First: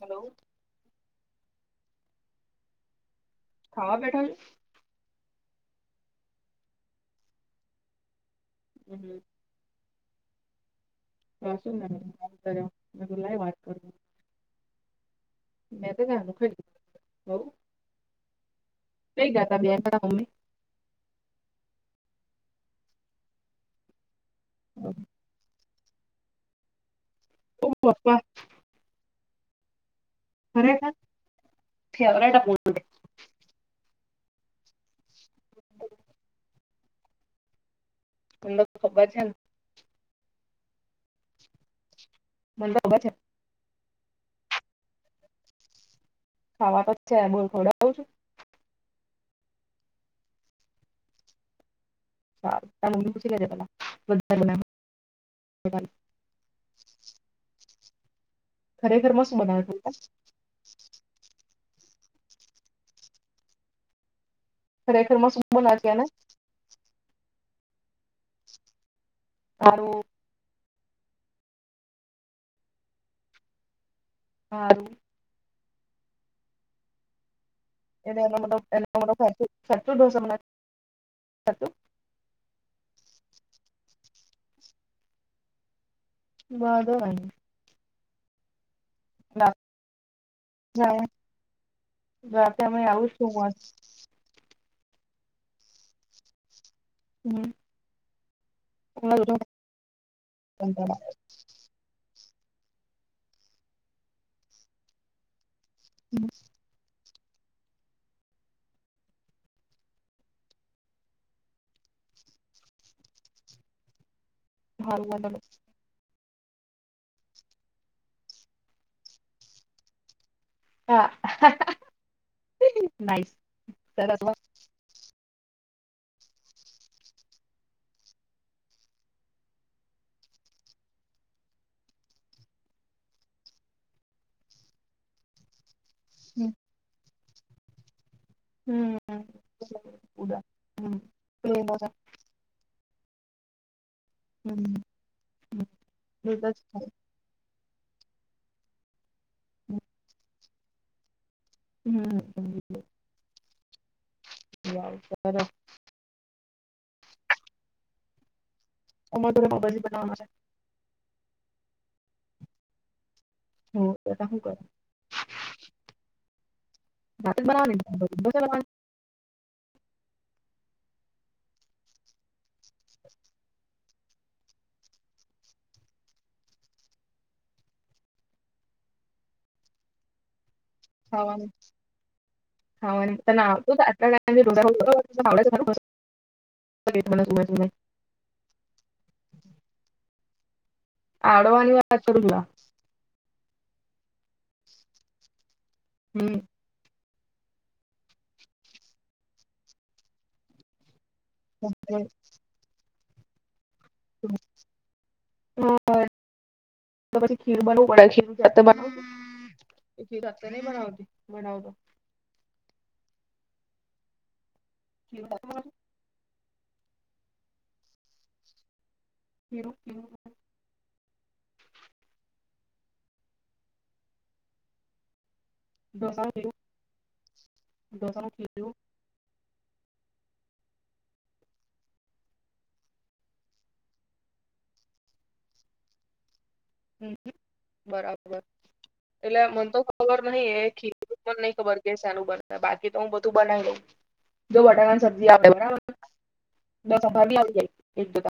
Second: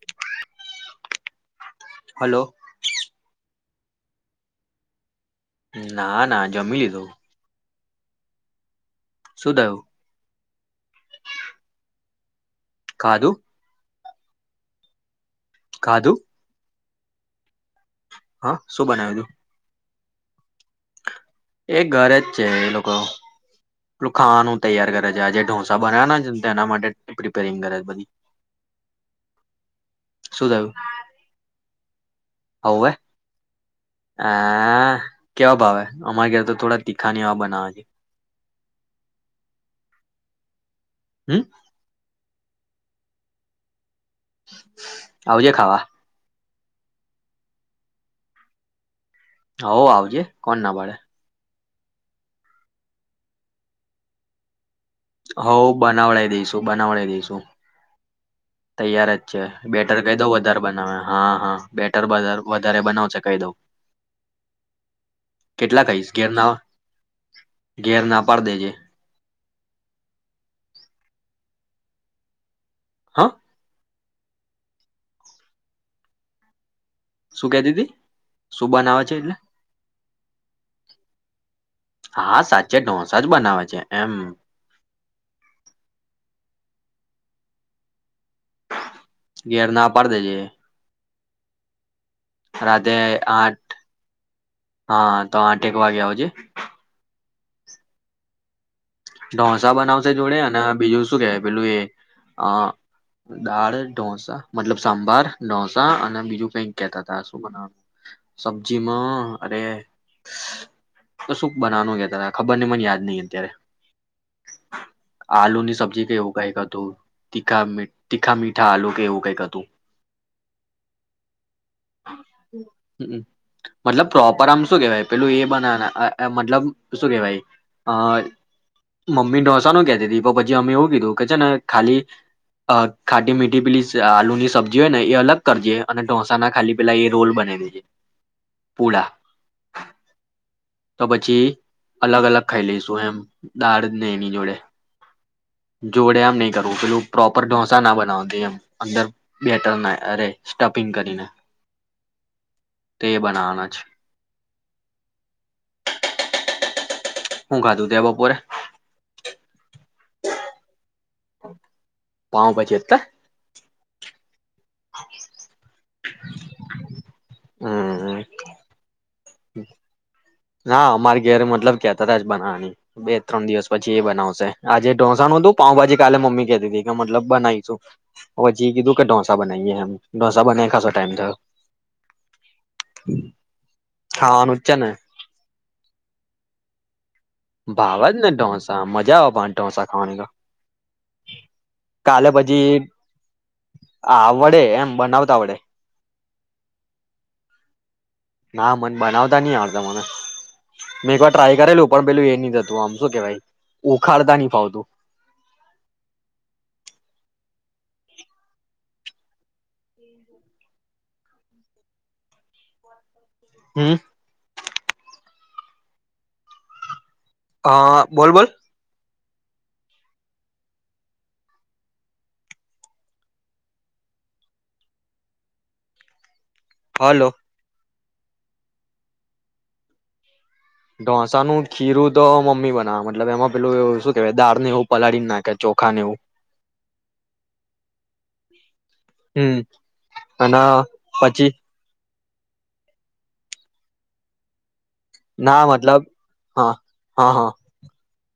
Hello. Hello. ખાવા બેઠા છે. ના ના જમી લીધું. હમ, શુંદયું. કશું નહીં ફોન કર્યો મેં કીધું ખાધું લાય મે તો ખાધું [unintelligible] ડી. હ ઓ હા શું બનાવ્યું તું. સમમ. એ ઘરે જ છે એ લોકો. ખાનું તૈયાર કરે છે આજે ઢોસા ત બન્યા છે એના માટે. એપડી ઓ પરીંગર બધી. પપ્પા, શું થયું. ફેવરાટા [unintelligible] ણે. હ કેવા ભાવે અમારા ઘેરે તો થોડા તીખાની એવા બનાવે છે. તમને તો ખબર છે ને. હમ. મને તો ખબર છે. આવજે ખાવા ખાવા તો જ છે બોલ ખોડ આવ છું. હો આવજે કોણ ના બાડે ચ ત પૂછી લેજે પેલા બ હઉ બનાવડા દઈશું બનાવડા દઈશું. તૈયાર ખરેખર જ મસ્ત છે બનાવે બેટર કહી દઉ વધારે બનાવે હા હા બેટ [unintelligible] વધારે બનાવ છે કાયદો. ખરેખર માં શુંમ નાખ્યા ને. ઘેર ના ઘેર ના પાડ દેજે. હારું હા. હા. શું કેતી હતી શું બનાવે છે એટલે [unintelligible] [unintelligible] હા સાચે ઢોસા જ બનાવે છે એમ. [unintelligible] ઘેર ના પાડ દેજે. રાતે મેં આવું છે વ હા તો આઠટેક વાગે આવજે. હમ્મ ઢોસા બનાવશે જોડે અને બીજું શું કે પેલું એ અ દાળ ઢોસા મતલબ સાંભાર. ડોસા અને બીજું પૈઈક કેતા તા શુ બનું સબ્જીમાં અરે તો શું બનાવાનું ગ તારા ખબર ને મને યાદ નહ અત્યારે. હારું વાંધો નઈ આલુ ની સબ્જી કેવું. કઈક હતું, તીખા મી તીખા મીઠા આલુ કે એવું કઈક હતું. હા હમ્મ, નાઈસ મતલબ સરસ પ્રોપર આમ શું કેવાય પેલું એ બનાના અહ-અહ મતલબ શું કહેવાય અહ મમ્મી ઢોસા નું કેતી તી તો પછી અમે એવું કીધું કે છે ને ખાલી અહ ખાટી મીઠી પીલી સ આલુ ની સબ્જી હોય ને ઈ અલગ કરજે અને ઢોસા હમ ના ખાલી પેલા એ રોલ બનાઈ દેજે. પુડા, તો પછી અલગ-અલગ ખાઈ લઈશ તું એમ દાળ ને એની જોડે, જોડે આમ નહી કરું, પેલું પ્રોપરો ઢોસ [unintelligible] ના બનાવતી એમ અંદર બેટર ના અરે સ્ટપિંગ કરીને. હમ્મ-હમ્મ-હમ્મ. તે [inaudible] તો બરાબર છે. હું ખાધું તે બપોરે? પાઉંભાજી હતા? [inaudible] હમ [inaudible] [inaudible] નાાઅમારી ઘેરે મતલબ કેતા તાા જ બનાવવાની, બે ત્રણ દિવસ પછી એ બનાવશે. આજે ઢોસા નું હતું, પાઉંભાજી કાલે મમ્મી કેતી તી કે મતલબ બનાઈશું. પછી કીધું કે ઢોસા બનાઈએ એમ. ઢોસા બનાઈ [inaudible] ખાવાનું જ છે ને [inaudible] ભાવજ ને ઢોસા, મજા આવે પણ ઢોંસા ખાવાની તો. કાલે પછી [inaudible] આવડે એમ બનાવતા આવડે હમ્મ. ના મન બનાવતા નઈ આવડતા મને. મેં એકવાર ટ્રાય કરેલું પણ પેલું એ નઈ થતું આમ શું કેવાય? છું ઉખાડતા ની ફાવતું. હમ તો પછી ખીર બનવું, પડે ખીરૂ જાતે બનાવવું [unintelligible] હમ્મ. [inaudible] અહ બોલ-બોલ. ખીરું-ખીરું [inaudible] ઢોસાનું ખીરું હાલો. ઢોંસાનુ ખીરું [unintelligible] ઢોસા નું ખીરું તો મમ્મી બનાવ મતલબ એમાં પેલું એવું શું કેહેવાય દાળ ને એવું પલાળીને નાખે ચોખા ને એવું. હમ બરાબર, એટલે હમ મન તો ખબર નહિ અને એ ખીરૂ મને પછી નહી ખબર કે શેનું બને. બાકી તો હું બધું બનાવી દઉં, જો બટાકા સબ્જી આવેડે ના બરાબર મતલબ હા હા આવડી હા જાય એક [unintelligible]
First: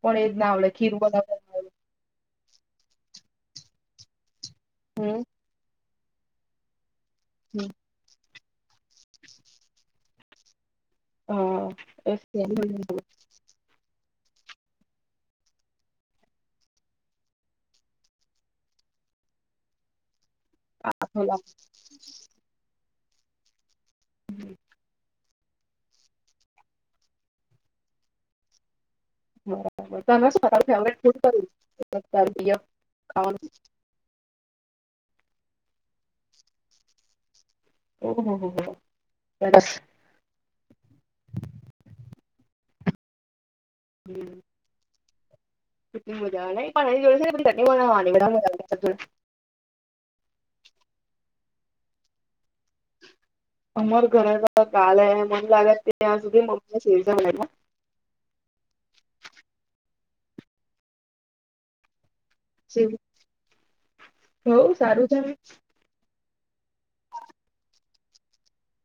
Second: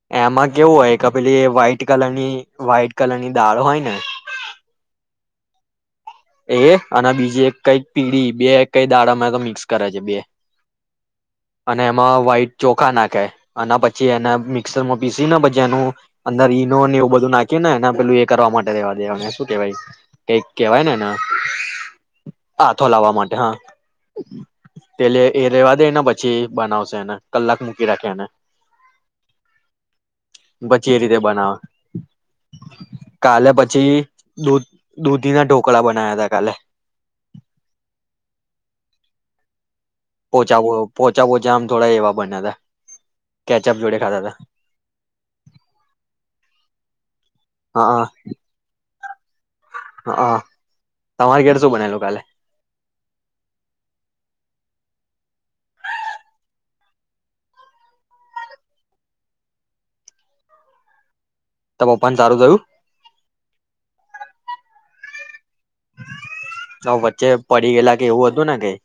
પણ એજ એમાં ના આવડે કેવું હોય ખીરું ક બનાવતા પેલી ના આવડે વ્હાઈટ કલર ની વ્હાઈટ કલર ની દાળ હોય ને. હમ્મ. એ અને બીજી એક કઈક પીડી બે કઈ દાડામાં તો મિક્સ કરે છે બે. અને એમાં વ્હાઈટ ચોખા નાખે અને પછી પછી એના મિક્સરમાં પીસી ને પછી એનું, અંદર ઈનો ને એવું બધું નાખી ને એને પેલું એ કરવા માટે રેવા દેવાને શું કેહેવાય. કઈક કેવાય ને એને. ભલા. થો લાવવા માટે હા. પેલે એ રેવા દેને પછી બનાવશે એને કલાક મૂકી રાખ એને. બરાબર પછી એ તમને રીતે બનાવે [inaudible] ફૂડ કયું [inaudible] દૂધીના ઢોકળા બન નાયાતા કાલે. ઓ-હો-હો-હો-હો સરસ. પોચા વો પોચા-પોચા આમ થોડા એવા બનાયવા. કેચઅપ જોડે ખાધા તા. [inaudible] મજા આવે નઈ હા [inaudible] [inaudible] હાઅં. તમારી ઘેરે શું બનેલું કાલે? અમારું ઘરે તો કાલે મન લાગે છે સુધી તો મમ્મીએ [unintelligible] બનાયવા. [unintelligible] પણ સારું થયું? હોવ સારું છેને. તો વચ્ચે પડી ગયેલા કે એવું હતું ને કઈ?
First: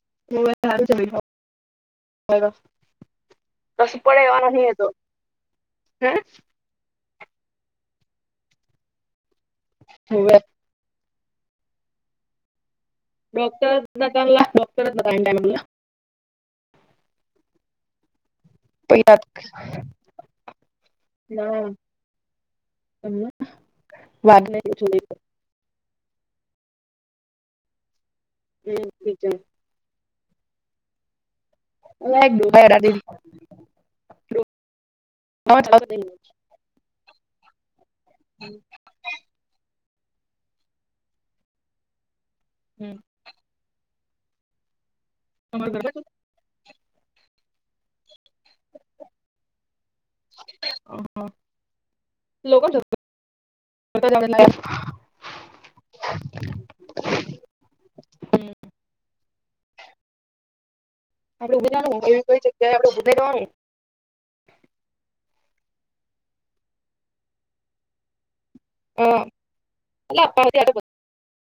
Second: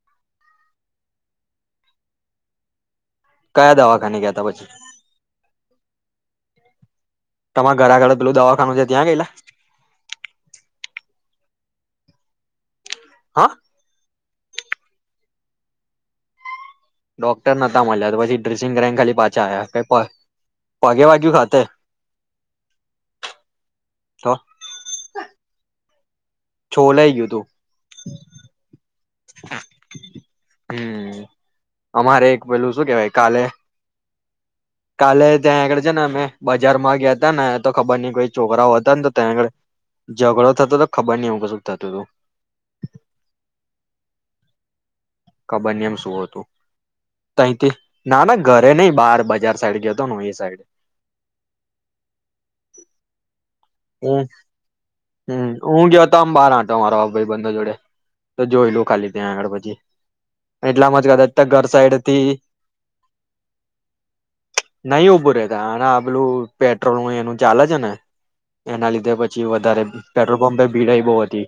[inaudible] કયા દવાખાને ગયા તા કશું પછી [inaudible] તમારે ઘરે આગળ પેલું દવાખાનું છે ત્યાં ગયેલા? [unintelligible] હા ડોક્ટર [unintelligible] [inaudible] ડોક્ટર નતા મયલા તો પછી ડ્રેસિંગ કરાઈને ખાલી પાછા આવ્યા પગે વાગ્યું ખાતે તો [inaudible] છોલાઈ ગયું તું. [inaudible] હમ્મ. અલા અમારે એક ડોહા પેલું અડા શું દે ડોહા કેવાય કાલે-કાલે ત્યાં આગળ ચાલતો છે ને નહી. અમે બજાર માં ગયા તા ને તો ખબર નઈ કોઈ છોકરાઓ હતા ને તેણ ઝઘડો થતો તો ખબર નહી હું એવું કશું થતું તું. હમ્મ. ખબર નહીં ઘરે એમ તો શું હતું. તહી કે ના-ના ઘરે નહી, બહાર બજાર સાઈડ ગયો તો ને હું ઈ સાઈડ. હા લોકો જતા જાવે લાગે હમ્મ-હમ્મ, હું ગયો તો આમ બહાર આટો મારવા ભાઈબંધો જોડે, તો જોઈ લઉ ખાલી ત્યાં આગળ પછી. એટલા માજ આપણે ઘર ઉભી રહેવાનું કોઈ સાઈડથી, કોઈ જગ્યાએ આપણે ઉભી રહેવાનું નહી ઉભું રહે. દાણા આેલું પેટ્રોલ ન એનું ચાલે છે ને. એના અ લીધે પછી વધારે અલા પેટ્રોલ પાછે પંપે આટો ભીડાઈ બહ હતી,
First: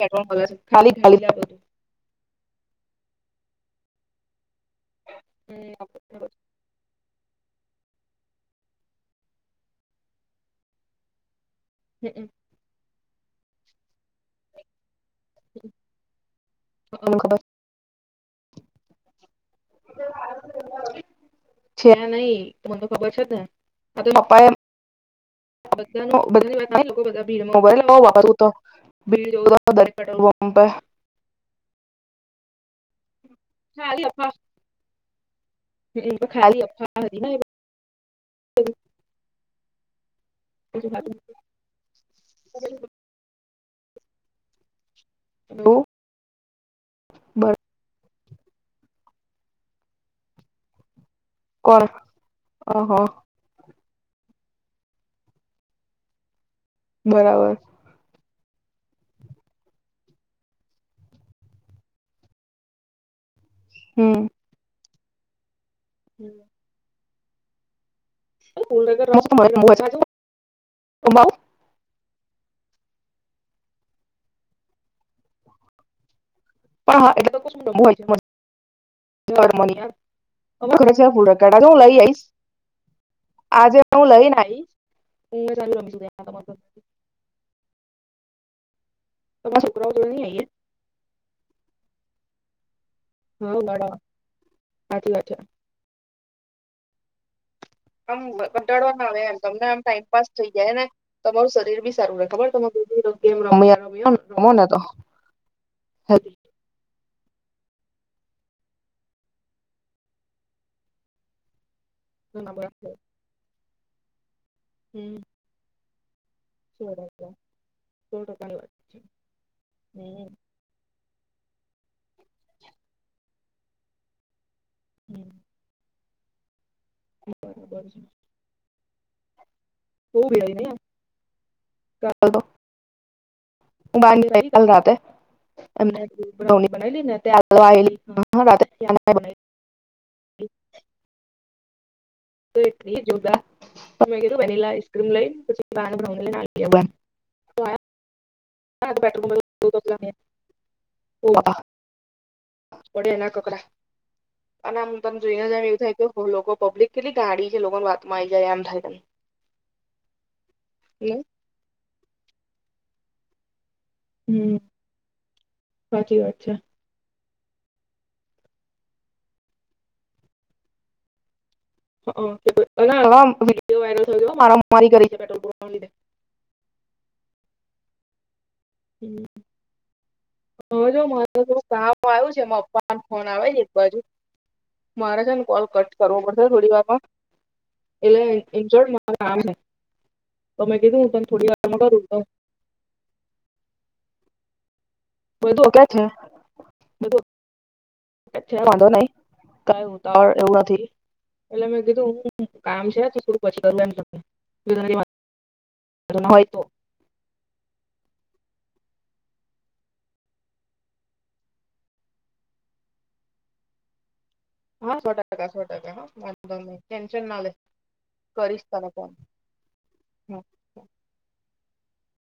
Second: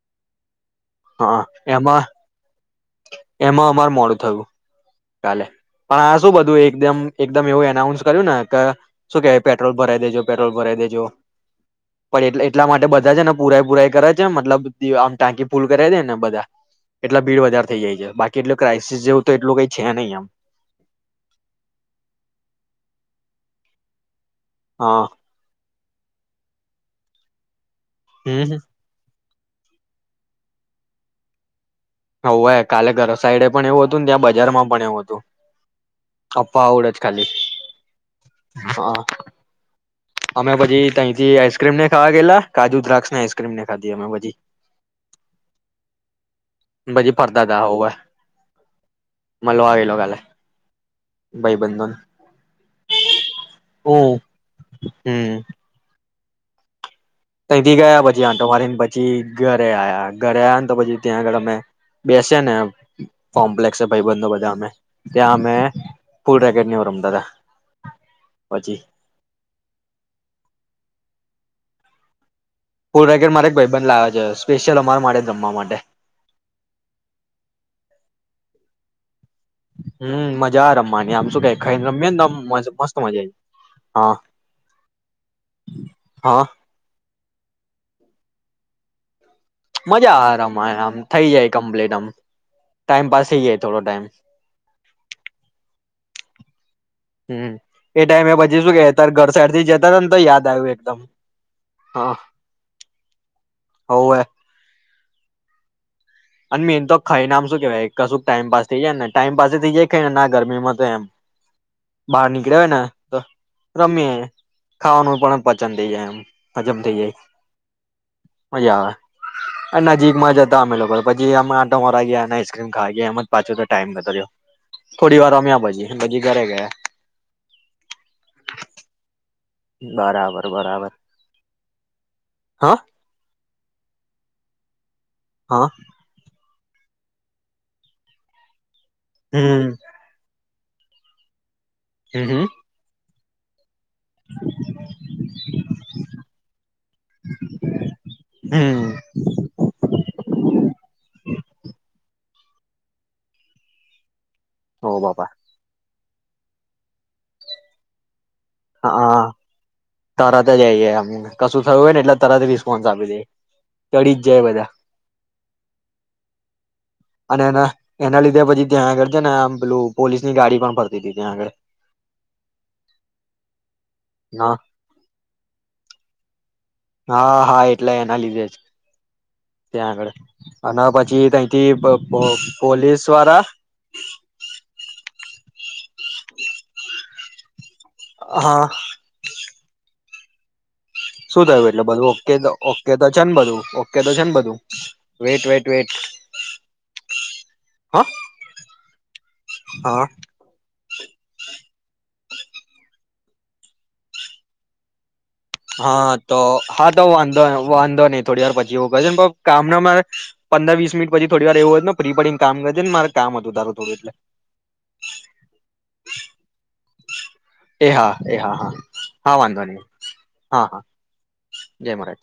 પેટ્રોલ બગાડે છે ખાલી ખાલી જા હા બધું. એમાં એમાં અમાર મોડું થયું. કાલે પણ આ શું બધું એકદમ એકદમ એવું એનાઉન્સ કર્યું ને, કે શું કેવાય પેટ્રોલ ભરાઈ દેજો પેટ્રોલ ભરાઈ દેજો. હમ પણ હમ એટ એટલા માટે બધા ને પુરાય પુરાઈ કરે છે મતલબ આમ ટાંકી ફૂલ કરાવ દે ને બધા, અમને એટલા ખબર ભીડ વધારે થઈ જાય છે બાકી- કેટું ક્રાઈસ જેવું તો એલું છે નહી, મને ખબર છે ને. [unintelligible] હા. બદલા બદની વાત લોકો બધા ભીડમાં મોબાઈલ [unintelligible] વાપરું તો હમ બ [unintelligible] દારે પેટ્રોલ પંપ એ [unintelligible] હવું કાલે ગર સાઈડે પણ પર એવું હતું ખાલી ને ત્યાં અફવા બજાર માં પણ એવું હતું. ખાલી અફ્ફા આવડેજ અફવા હતી ને ખાલી, એવું હા. અમે પછી તંથી આઈસક્રીમ ને ખાવા ગયેલા, કાજુ દ્રાક્ષ ને આઈ ક્રીમને ખાધી અમે ભજી હું. બાજી પરદાદા હોવે મલો આવીલો કાલે કોણ, ઓહો ઓ, હમ્મ. બરાબર. ત્યાં આટો મારી ને પછી ઘરે આ્યા. ઘરે આ્યા ને તો પછી ત્યાં આગળ અમે બેસિયાને કોમ્પ્લેક્સ છે, ભાઈ હમ્મ બંધો બધા અમે ત્યાં અમે ફુલ રેકેટને એવું રમતા હતા. પછી [unintelligible] ફૂલ રેકેટ મારો એક ભાઈબંધ લાયો છે, સ્પેશિયલ અમારા માટે, રમવા માટે પણ હા એટલે તો કુ શું નમું હોય છે મ [unintelligible] મ હમ મજા ફ રમવાની હું આમ શું કે ખાઈને લઈ રમીએ ને આઈશ આમ મસ્ત મજા આવી. આજે હું હા લઈનેશ હા [unintelligible] છોકરાઓ જોડે મજા નહી આ આઈએ રમા આમ. થઇ જાય કમ્પ્લેટ આમ. ટાઈમ પાસ થઈ હા જાય થોડો ટાઈમ. સાચી વાત છે હમ. એ આમ ટાઈમે પછી શું કે ઘટાડવા ના તાર આવે ઘર એમ સાઈડ તમને થી આમ જતા હતા ને તો ટાઈમપાસ યાદ થઈ આવ્યું જાય, ને એકદમ તમારું શરીર બી હા સારું રહે ખબર તમેમ રમ રમને હોવે રમો ને તો. હમ. અને મેન તો ખાઈને આમ શું કેવાય કશું ટાઈમ પાસ થઇ જાય ને ટાઈમ પાાસ થઈ જાય ખ ને ના ગરમીમાં તો એમ. બહાર સો નીકળ્યા હોય ને તો. રમ્યા. ખાવાનું પણ પચન તે જ એમ. હજમ થઇ જાય, ટકા સો ટકાની વાત મજા છે. આવે, નજીક હમ. માં જતા અમે લોકો. પછી અમે આટો મ મારા ગયા અને આઈસક્રીમ ખાઈ ગયા એમમાં પાછો તો ટાઈમ જતો રહ્યો. થોડી વાર રમ્યા પછી. પછી ઘરે ગયા. બરાબર છે. [inaudible] બહુ બરાબર ભીડ હતી ને બરાબર, હા. બાંધ [unintelligible] ચલતે હા એમના બનાની બનાઈ લીને ત લ [unintelligible] હમ. હમ એટલી જોરદાર વલાઈસ્મ હમ લ [unintelligible] ઓડ એના કપડા. અને ઓ આમ તમને બાપા જોઈને જાવ એવું થાય લોકો પબ્લિક કેટલી ગાડી છે લોકોને વાતમાં આવી છે. હા, તરત જઈમ કશું થયું હોય ને એટલે તરત વિ ફ સા આપી દે. ચડી જ જાય હમ બધા સાચી વાત છે. અને એના એના લીધે પછી ત્યાં આગળ છે ને આમ પેલું પોલીસની ગાડી પણ ફરતી હતી ત્યાં આગળ. હ હ ના આમ વિડીયો વાયરલ થયો હા મારા મારી કરી છે પેટ્રોલ લીધે હા હા એટલે એના લીધે છે. હ અને જો પછી મારે તઈથી પ કામ પો આવ્યું છે એમાં પપ્પાને પોલીસ ફોન વાળા આવે છે એક બાજુ મારે છે ને કોલ કટ કરવો પડશે થોડી વારમાં એટલે એ કે હા એજોડ મા આમ તોમે શું થયું એટલે બધું ઓકે તો ઓકે તો છે ને બધું ઓકે તો છે ને બધું વેટ બધું વેટ ઓ કે વેટ છેું બધુ હા છે વાંધો નહી કઈ હા ઉતાળ એવું નથી એટલે મેં કીધું હું કામ છે થોડું પછી કરું એમ હા તમને તો, હોય હા તો વાંધો વાંધો નહી થોડી વાર પછી હું મિનિમમ કામ ના મારે પંદર વીસ મિનિટ પછી થોડી વાર એવું હોત ને ફ્રી પડીને કામ [unintelligible] મારે કામ હતું તારું થોડું એટલે. હા સો ટકા સો ટકા કરુ હ એ હા એ હા હા હા, વાંધો નય હા હા જય મહારાજ.